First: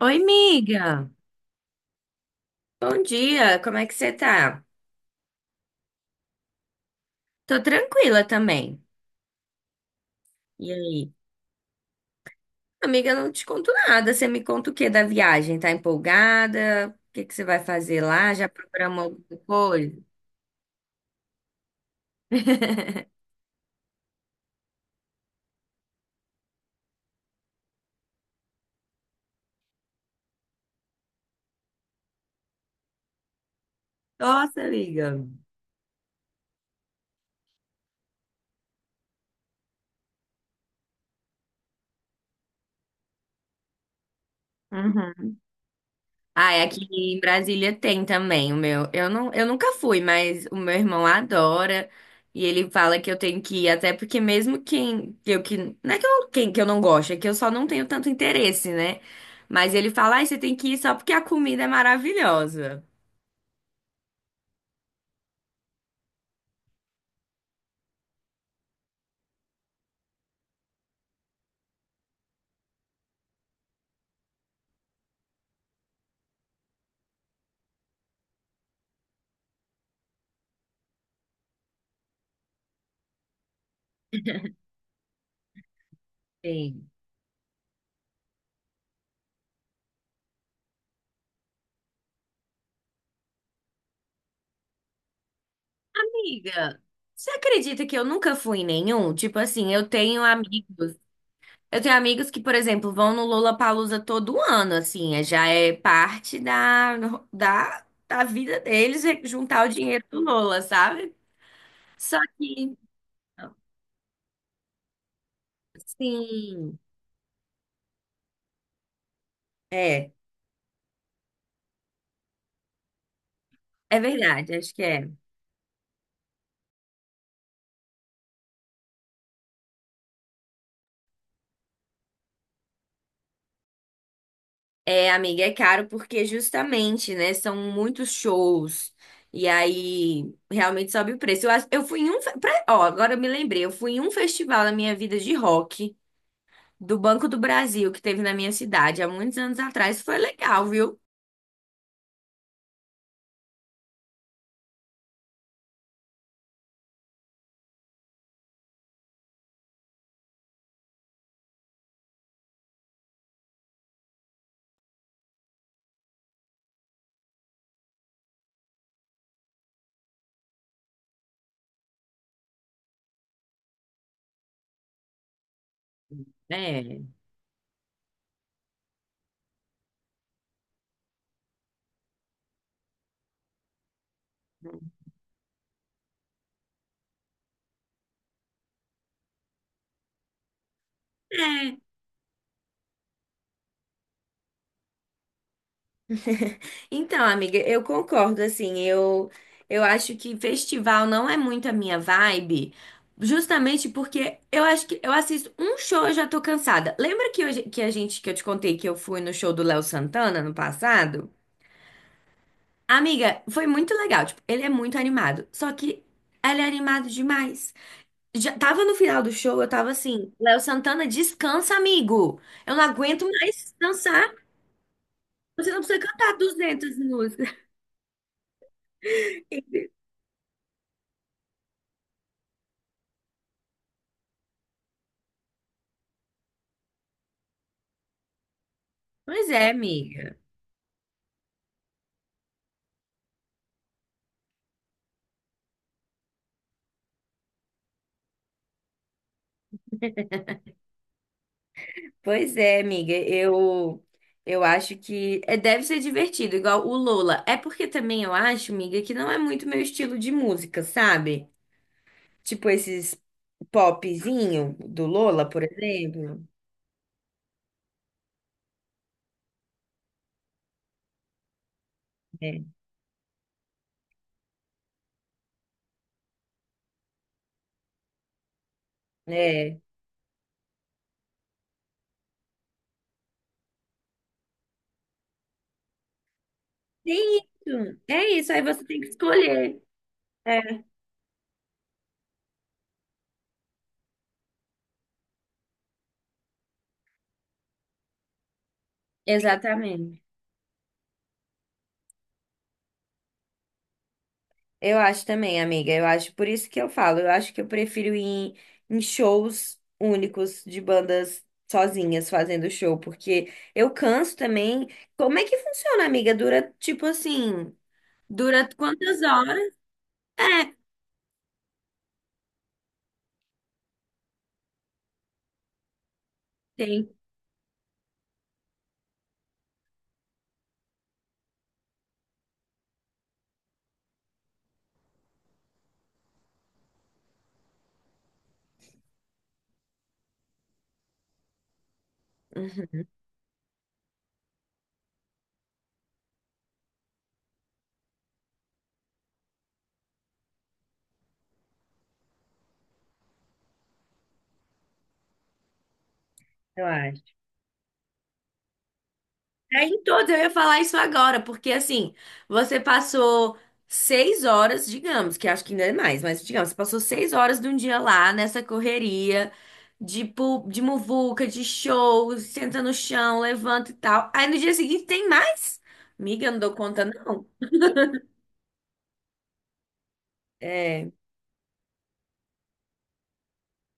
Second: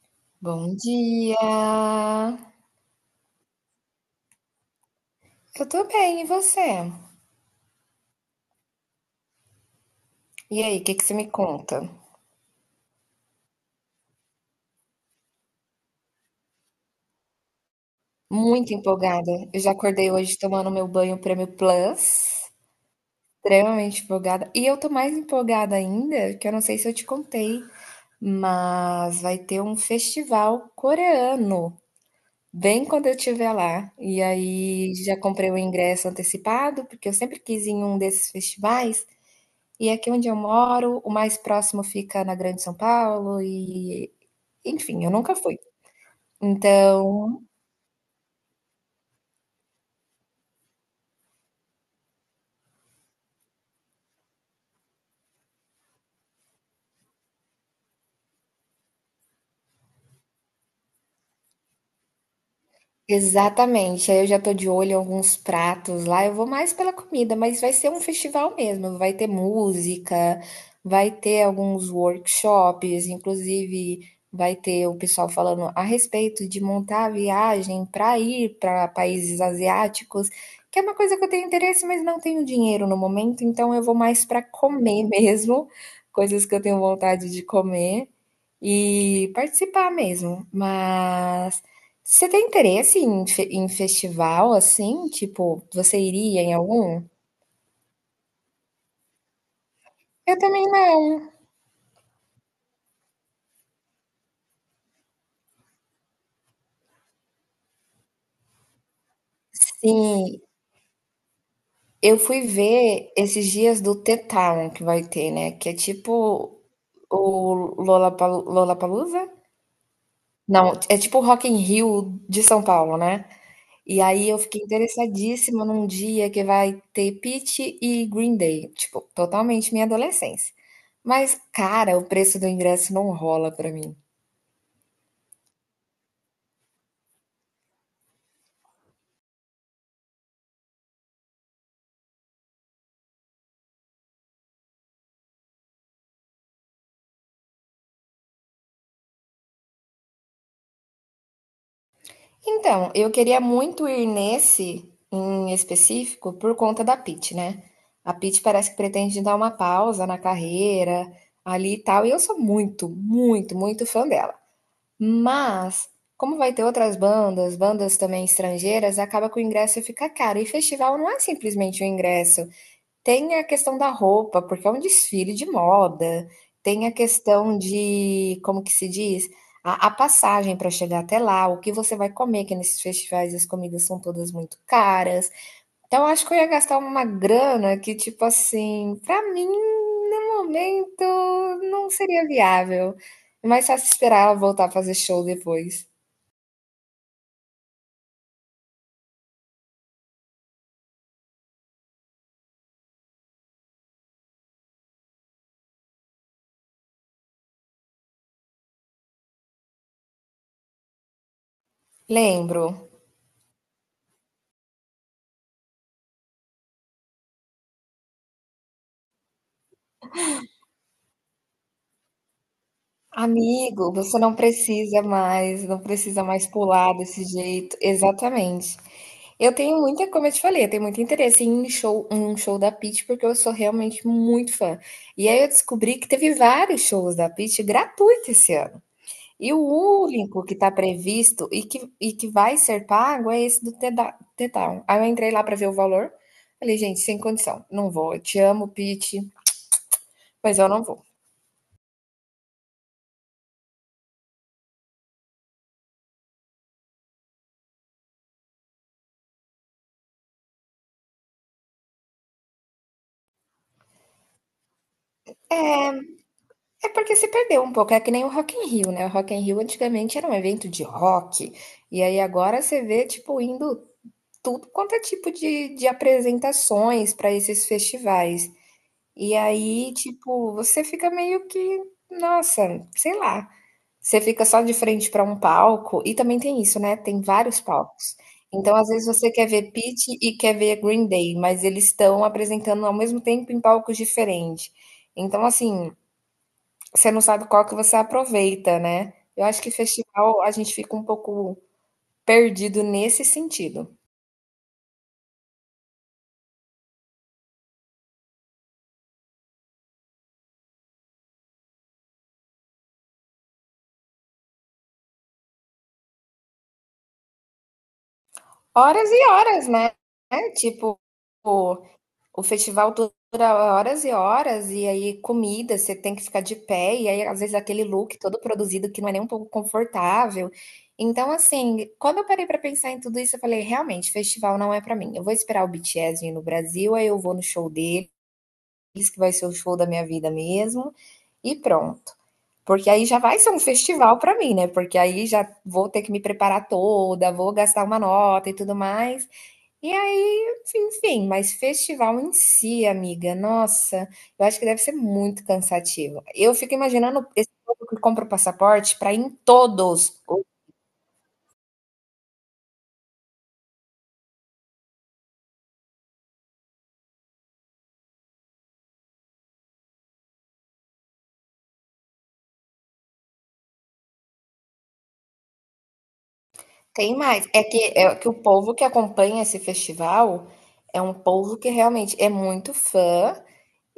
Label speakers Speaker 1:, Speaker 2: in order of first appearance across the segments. Speaker 1: Oi,
Speaker 2: Bom
Speaker 1: amiga.
Speaker 2: dia!
Speaker 1: Bom dia, como é que você tá?
Speaker 2: Eu tô bem, e você?
Speaker 1: Tô tranquila também.
Speaker 2: E
Speaker 1: E
Speaker 2: aí, o que que
Speaker 1: aí?
Speaker 2: você me conta?
Speaker 1: Amiga, eu não te conto nada. Você me conta o que da viagem? Tá empolgada? O que que você vai fazer lá? Já
Speaker 2: Muito
Speaker 1: programou
Speaker 2: empolgada.
Speaker 1: alguma
Speaker 2: Eu já
Speaker 1: coisa?
Speaker 2: acordei hoje tomando meu banho Prêmio Plus, extremamente empolgada. E eu tô mais empolgada ainda, que eu não sei se eu te contei, mas vai ter um festival coreano, bem quando eu estiver lá. E
Speaker 1: Nossa,
Speaker 2: aí
Speaker 1: amiga.
Speaker 2: já comprei o ingresso antecipado, porque eu sempre quis ir em um desses festivais. E aqui onde eu moro, o mais próximo fica na Grande São Paulo e enfim, eu
Speaker 1: Uhum.
Speaker 2: nunca fui.
Speaker 1: Ah, é aqui em
Speaker 2: Então
Speaker 1: Brasília tem também o meu. Eu nunca fui, mas o meu irmão adora e ele fala que eu tenho que ir, até porque mesmo quem eu que não é que eu, quem que eu não gosto, é que eu só não tenho tanto interesse, né? Mas ele fala, ai, você tem que ir só porque a comida é maravilhosa.
Speaker 2: exatamente. Aí eu já tô de olho em alguns pratos lá. Eu vou mais pela comida, mas vai ser um festival mesmo. Vai ter música, vai ter alguns workshops, inclusive vai ter o pessoal falando a respeito de montar a viagem para ir para países asiáticos, que é uma coisa que eu tenho interesse, mas não tenho dinheiro no momento, então eu vou mais para comer mesmo, coisas que eu tenho
Speaker 1: Sim.
Speaker 2: vontade de comer e participar mesmo. Mas você tem interesse em fe em festival, assim? Tipo, você iria em
Speaker 1: Amiga,
Speaker 2: algum?
Speaker 1: você acredita que eu nunca fui em nenhum? Tipo assim, eu tenho
Speaker 2: Eu também
Speaker 1: amigos.
Speaker 2: não.
Speaker 1: Eu tenho amigos que, por exemplo, vão no Lollapalooza todo ano, assim, já é parte da vida deles, é juntar o dinheiro do
Speaker 2: Sim,
Speaker 1: Lola, sabe?
Speaker 2: eu
Speaker 1: Só
Speaker 2: fui
Speaker 1: que,
Speaker 2: ver esses dias do The Town que vai ter, né, que é tipo
Speaker 1: sim,
Speaker 2: o Lollapalooza?
Speaker 1: é,
Speaker 2: Não, é tipo o Rock in Rio de São Paulo, né. E
Speaker 1: é
Speaker 2: aí eu
Speaker 1: verdade,
Speaker 2: fiquei
Speaker 1: acho que é.
Speaker 2: interessadíssima num dia que vai ter Pitty e Green Day, tipo, totalmente minha adolescência. Mas, cara, o preço do ingresso não rola pra mim.
Speaker 1: É, amiga, é caro porque justamente, né, são muitos shows e aí realmente sobe o preço. Eu fui em um, ó, agora eu me lembrei, eu fui em um festival na minha vida de rock do Banco do Brasil que teve na minha cidade há muitos anos atrás, foi legal, viu?
Speaker 2: Então, eu queria muito ir nesse em específico por conta da Pitty, né? A Pitty parece que pretende dar uma pausa na carreira ali e tal, e eu sou muito, muito, muito fã dela. Mas, como vai ter outras bandas, bandas também estrangeiras, acaba que o ingresso fica caro. E festival não é simplesmente o ingresso. Tem a questão da roupa, porque é um desfile de moda. Tem a
Speaker 1: É.
Speaker 2: questão de, como que se diz? A passagem para chegar até lá, o que você vai comer, que nesses festivais as comidas são todas muito caras. Então, eu acho que eu ia gastar uma grana que, tipo assim, para mim, no momento, não seria viável. É mais fácil esperar ela voltar a fazer show depois.
Speaker 1: Então, amiga, eu concordo, assim, eu acho que festival não é muito a minha vibe, justamente porque eu acho que eu assisto um show e já tô cansada. Lembra que, hoje, que eu te contei que eu fui no show do Léo Santana no passado?
Speaker 2: Lembro.
Speaker 1: Amiga, foi muito legal, tipo, ele é muito animado, só que ele é animado demais. Já tava no final do show, eu tava assim, Léo Santana, descansa, amigo, eu não aguento mais
Speaker 2: Amigo, você
Speaker 1: dançar.
Speaker 2: não precisa mais,
Speaker 1: Você não
Speaker 2: não
Speaker 1: precisa
Speaker 2: precisa
Speaker 1: cantar
Speaker 2: mais pular
Speaker 1: 200
Speaker 2: desse
Speaker 1: músicas.
Speaker 2: jeito. Exatamente. Eu tenho muita, como eu te falei, eu tenho muito interesse em um show da Pitty, porque eu sou realmente muito fã. E aí eu descobri que teve vários shows da Pitty gratuitos esse ano.
Speaker 1: Pois
Speaker 2: E
Speaker 1: é,
Speaker 2: o
Speaker 1: amiga.
Speaker 2: único que está previsto e que vai ser pago é esse do The Down. Aí eu entrei lá para ver o valor. Falei, gente, sem condição, não vou. Eu te amo, Pitty, mas eu não vou.
Speaker 1: Pois é, amiga. Eu acho que é, deve ser divertido, igual o Lola. É porque também eu acho, amiga, que não é muito meu estilo de música, sabe? Tipo esses popzinho do Lola, por exemplo.
Speaker 2: É porque se perdeu um pouco, é que nem o Rock in Rio, né? O Rock in Rio antigamente era um evento de rock, e aí
Speaker 1: É.
Speaker 2: agora você vê, tipo, indo tudo quanto é tipo de apresentações para esses festivais. E
Speaker 1: É.
Speaker 2: aí, tipo, você fica meio que, nossa, sei lá. Você fica só de frente para um palco, e também tem isso, né? Tem
Speaker 1: Tem
Speaker 2: vários
Speaker 1: isso.
Speaker 2: palcos.
Speaker 1: É isso. Aí
Speaker 2: Então,
Speaker 1: você
Speaker 2: às
Speaker 1: tem
Speaker 2: vezes,
Speaker 1: que
Speaker 2: você quer ver
Speaker 1: escolher.
Speaker 2: Pitty e quer ver
Speaker 1: É.
Speaker 2: Green Day, mas eles estão apresentando ao mesmo tempo em palcos diferentes. Então, assim, você não sabe qual que você aproveita, né? Eu acho que
Speaker 1: Exatamente.
Speaker 2: festival a gente fica um pouco perdido nesse sentido.
Speaker 1: Eu acho também, amiga. Eu acho, por isso que eu falo, eu acho que eu prefiro ir em shows únicos de bandas sozinhas fazendo show, porque eu canso também. Como é que funciona, amiga? Dura
Speaker 2: Horas
Speaker 1: quantas
Speaker 2: e horas,
Speaker 1: horas?
Speaker 2: né? É,
Speaker 1: É,
Speaker 2: tipo, o, o festival dura horas e horas, e aí comida, você tem que ficar de pé,
Speaker 1: tem.
Speaker 2: e aí às vezes aquele look todo produzido que não é nem um pouco confortável. Então, assim, quando eu parei pra pensar em tudo isso, eu falei, realmente, festival não é pra mim. Eu vou esperar o BTS vir no Brasil, aí eu vou no show deles, que vai ser o show da minha vida mesmo, e pronto. Porque
Speaker 1: Uhum,
Speaker 2: aí já vai ser um festival pra mim, né? Porque aí já vou ter que me preparar toda, vou gastar uma nota e tudo mais. E aí, enfim, mas festival em si, amiga, nossa, eu acho que deve ser muito cansativo. Eu fico
Speaker 1: eu
Speaker 2: imaginando
Speaker 1: acho.
Speaker 2: esse povo que compra o passaporte para ir em
Speaker 1: É em
Speaker 2: todos.
Speaker 1: todos, eu ia falar isso agora, porque assim, você passou seis horas, digamos, que acho que ainda é mais, mas digamos, você passou seis horas de um dia lá nessa correria de, de muvuca, de show, senta no chão, levanta e tal. Aí no dia seguinte tem mais? Miga, eu não dou conta,
Speaker 2: Tem
Speaker 1: não.
Speaker 2: mais. É que o povo que acompanha esse festival é
Speaker 1: É,
Speaker 2: um povo que realmente é muito fã.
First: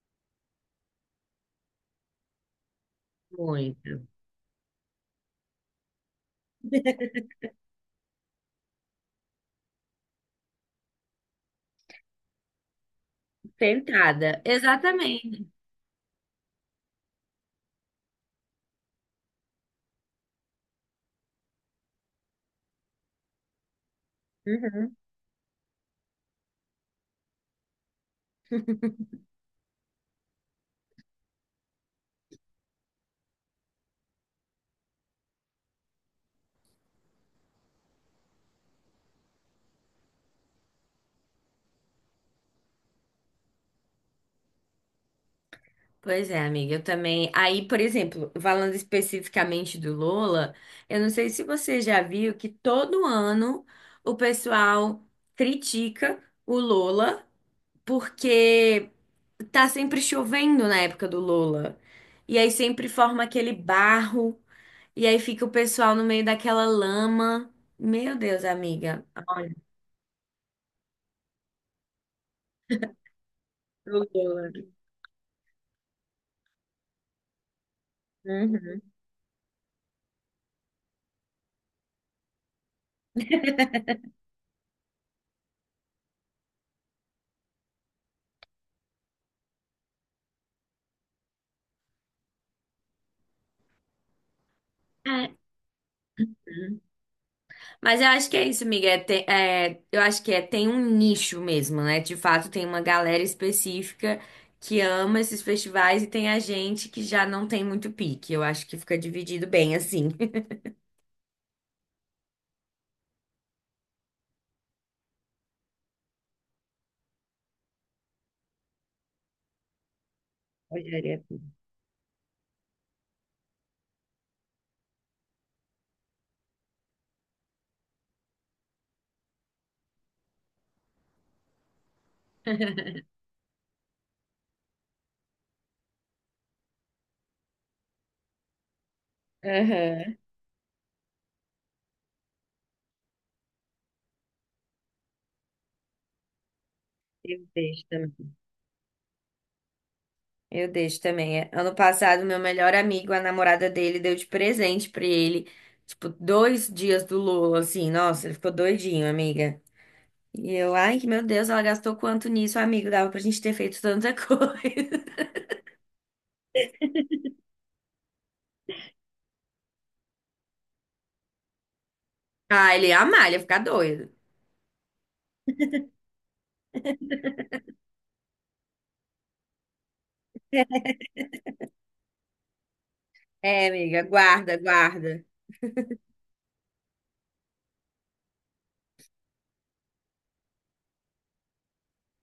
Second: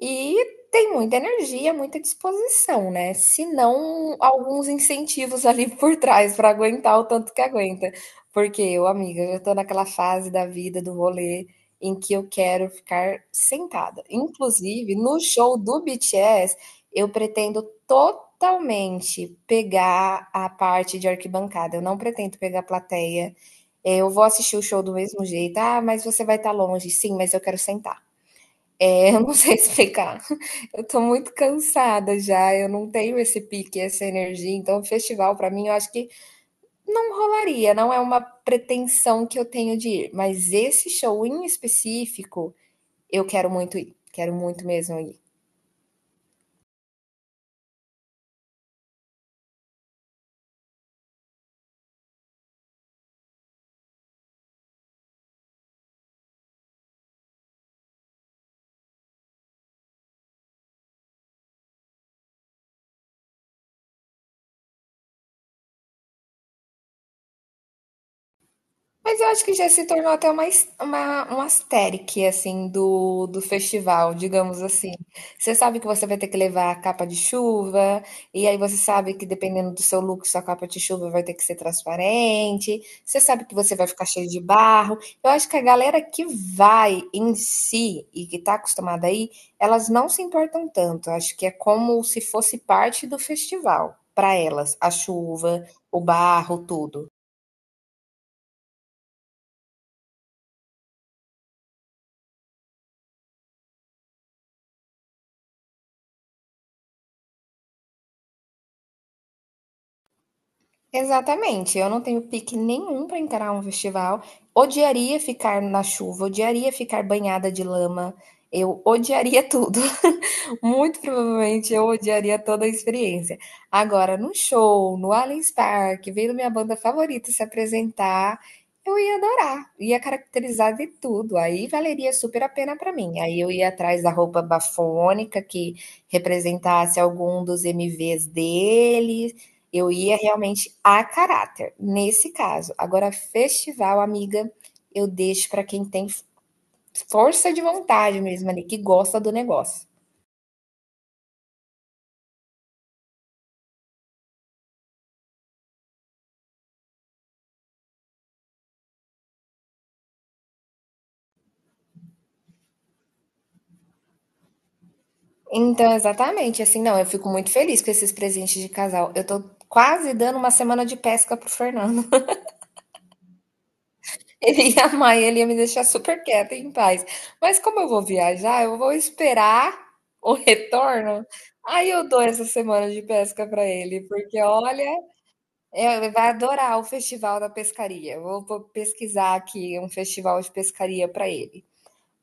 Speaker 2: E tem muita energia, muita disposição, né, se
Speaker 1: muito.
Speaker 2: não alguns incentivos ali por trás para aguentar o tanto que aguenta. Porque eu, amiga, já estou naquela fase da vida, do rolê, em que eu quero ficar sentada.
Speaker 1: Tentada,
Speaker 2: Inclusive, no
Speaker 1: exatamente.
Speaker 2: show do BTS, eu pretendo totalmente pegar a parte de arquibancada, eu não pretendo pegar a plateia. Eu vou assistir o show do
Speaker 1: Uhum.
Speaker 2: mesmo jeito: "Ah, mas você vai estar longe". "Sim, mas eu quero sentar". Eu não sei explicar. Eu tô muito cansada já, eu não tenho esse pique, essa energia, então festival pra mim eu acho que não rolaria, não é uma pretensão que eu tenho de ir, mas esse show em específico eu quero muito ir, quero muito mesmo ir.
Speaker 1: Pois é, amiga, eu também. Aí, por exemplo, falando especificamente do Lola, eu não sei se você já viu que todo ano o pessoal critica o Lola porque tá sempre chovendo na época do Lola. E aí sempre forma aquele barro, e aí fica o pessoal no meio daquela lama. Meu Deus, amiga.
Speaker 2: Mas eu acho
Speaker 1: Olha,
Speaker 2: que já se tornou até um asterique, assim, do
Speaker 1: o
Speaker 2: festival,
Speaker 1: Lola.
Speaker 2: digamos assim. Você sabe que você vai ter que levar a capa de chuva, e aí você
Speaker 1: Uhum.
Speaker 2: sabe que dependendo do seu look, sua capa de chuva vai ter que ser transparente, você sabe que você vai ficar cheio de barro. Eu acho que a galera que vai em si e que tá acostumada aí, elas não se importam tanto. Eu acho que é como se fosse parte do festival, para elas, a
Speaker 1: É.
Speaker 2: chuva, o barro, tudo.
Speaker 1: Mas eu acho que é isso, amiga. Eu acho que é, tem um nicho mesmo, né? De fato, tem uma galera específica que ama esses festivais e tem a gente que já não tem muito pique. Eu acho que fica dividido bem assim.
Speaker 2: Exatamente, eu não tenho pique nenhum para encarar um festival. Odiaria ficar na chuva, odiaria ficar banhada de lama, eu odiaria tudo. Muito
Speaker 1: Olharia tudo.
Speaker 2: provavelmente eu odiaria toda a experiência. Agora, num show, no Allianz Parque, vendo minha banda favorita se apresentar, eu ia adorar, ia caracterizar de tudo. Aí valeria super a pena para mim. Aí eu ia atrás da roupa bafônica que representasse algum dos MVs dele. Eu
Speaker 1: Aham,
Speaker 2: ia realmente a caráter, nesse caso. Agora, festival, amiga, eu deixo para quem tem
Speaker 1: eu
Speaker 2: força de
Speaker 1: deixo
Speaker 2: vontade
Speaker 1: também.
Speaker 2: mesmo ali, que gosta do negócio.
Speaker 1: Eu deixo também. É. Ano passado, meu melhor amigo, a namorada dele, deu de presente pra ele, tipo, dois dias do Lula, assim. Nossa, ele ficou doidinho, amiga. E eu, ai, meu Deus, ela gastou quanto nisso, amigo? Dava pra gente ter feito tanta coisa.
Speaker 2: Então, exatamente, assim, não, eu fico muito feliz com esses presentes de casal. Eu tô quase dando uma semana de pesca pro Fernando.
Speaker 1: Ah, ele ia amar, ele ia ficar doido.
Speaker 2: Ele ia amar, ele ia me deixar super quieta e em paz. Mas como eu vou viajar, eu vou esperar o retorno. Aí eu dou essa semana de pesca pra
Speaker 1: É, amiga,
Speaker 2: ele, porque
Speaker 1: guarda,
Speaker 2: olha,
Speaker 1: guarda.
Speaker 2: é, ele vai adorar o festival da pescaria. Eu vou pesquisar aqui um festival de pescaria pra ele.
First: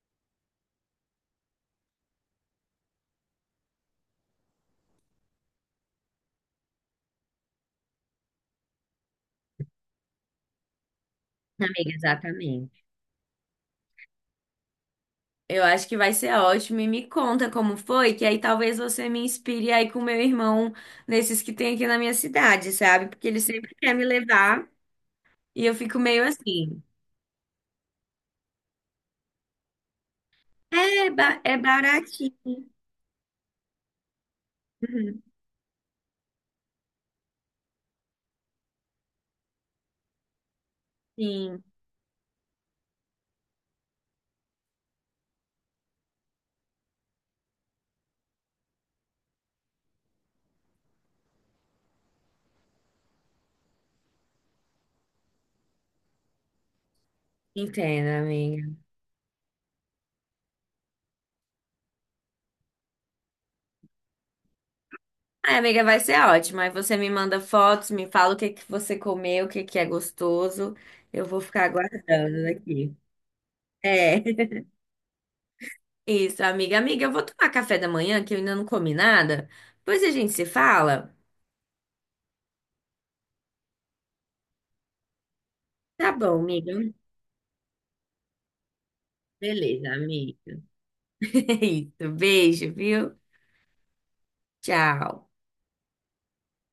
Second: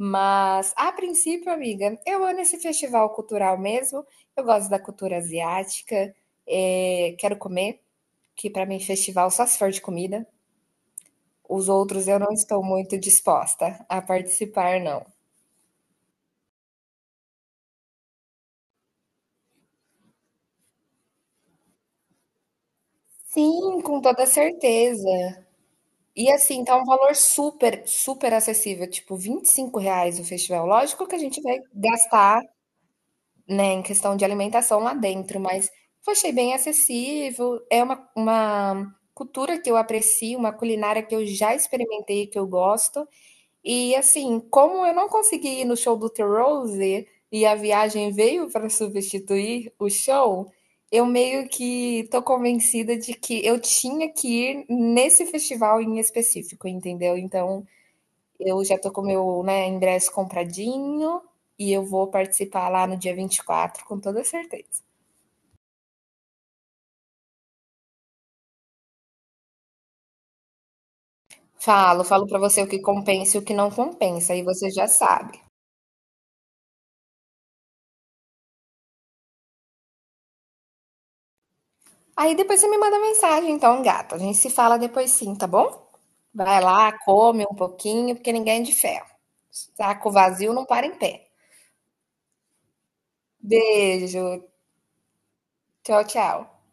Speaker 2: Mas, a princípio, amiga, eu amo esse festival cultural mesmo. Eu gosto da cultura asiática. Quero comer, que para mim festival só se for de comida. Os
Speaker 1: Amiga,
Speaker 2: outros eu não estou
Speaker 1: exatamente.
Speaker 2: muito disposta a participar, não.
Speaker 1: Eu acho que vai ser ótimo e me conta como foi, que aí talvez você me inspire aí com meu irmão nesses que tem aqui na minha cidade, sabe? Porque ele sempre
Speaker 2: Sim,
Speaker 1: quer
Speaker 2: com
Speaker 1: me
Speaker 2: toda
Speaker 1: levar
Speaker 2: certeza.
Speaker 1: e eu fico meio
Speaker 2: E assim, tá
Speaker 1: assim,
Speaker 2: um valor super, super acessível, tipo R$ 25 o festival. Lógico
Speaker 1: é,
Speaker 2: que a gente
Speaker 1: é
Speaker 2: vai gastar,
Speaker 1: baratinho.
Speaker 2: né, em questão de alimentação lá
Speaker 1: Uhum.
Speaker 2: dentro, mas eu achei bem acessível, é uma cultura que eu aprecio, uma culinária que eu já
Speaker 1: Sim,
Speaker 2: experimentei, que eu gosto. E, assim, como eu não consegui ir no show do The Rose, e a viagem veio para substituir o show, eu meio que tô convencida de que eu tinha que ir nesse festival em específico, entendeu. Então,
Speaker 1: entendo, amiga.
Speaker 2: eu já tô com o meu, né, ingresso compradinho e eu vou participar lá no dia 24 com toda certeza.
Speaker 1: Ai, amiga, vai ser ótimo. Aí você me manda fotos, me fala o que que você comeu, o que que é gostoso. Eu vou ficar
Speaker 2: Falo, falo pra
Speaker 1: aguardando
Speaker 2: você o que
Speaker 1: aqui.
Speaker 2: compensa e o que não compensa, aí
Speaker 1: É.
Speaker 2: você já sabe.
Speaker 1: Isso, amiga. Amiga, eu vou tomar café da manhã, que eu ainda não comi nada. Depois a gente se fala.
Speaker 2: Aí depois você me manda mensagem, então, gata. A gente se fala depois sim, tá bom?
Speaker 1: Tá bom,
Speaker 2: Vai
Speaker 1: amiga.
Speaker 2: lá, come um pouquinho, porque ninguém é de ferro.
Speaker 1: Beleza,
Speaker 2: Saco
Speaker 1: amiga.
Speaker 2: vazio não para em pé.
Speaker 1: É isso. Beijo, viu?
Speaker 2: Beijo.
Speaker 1: Tchau.
Speaker 2: Tchau, tchau.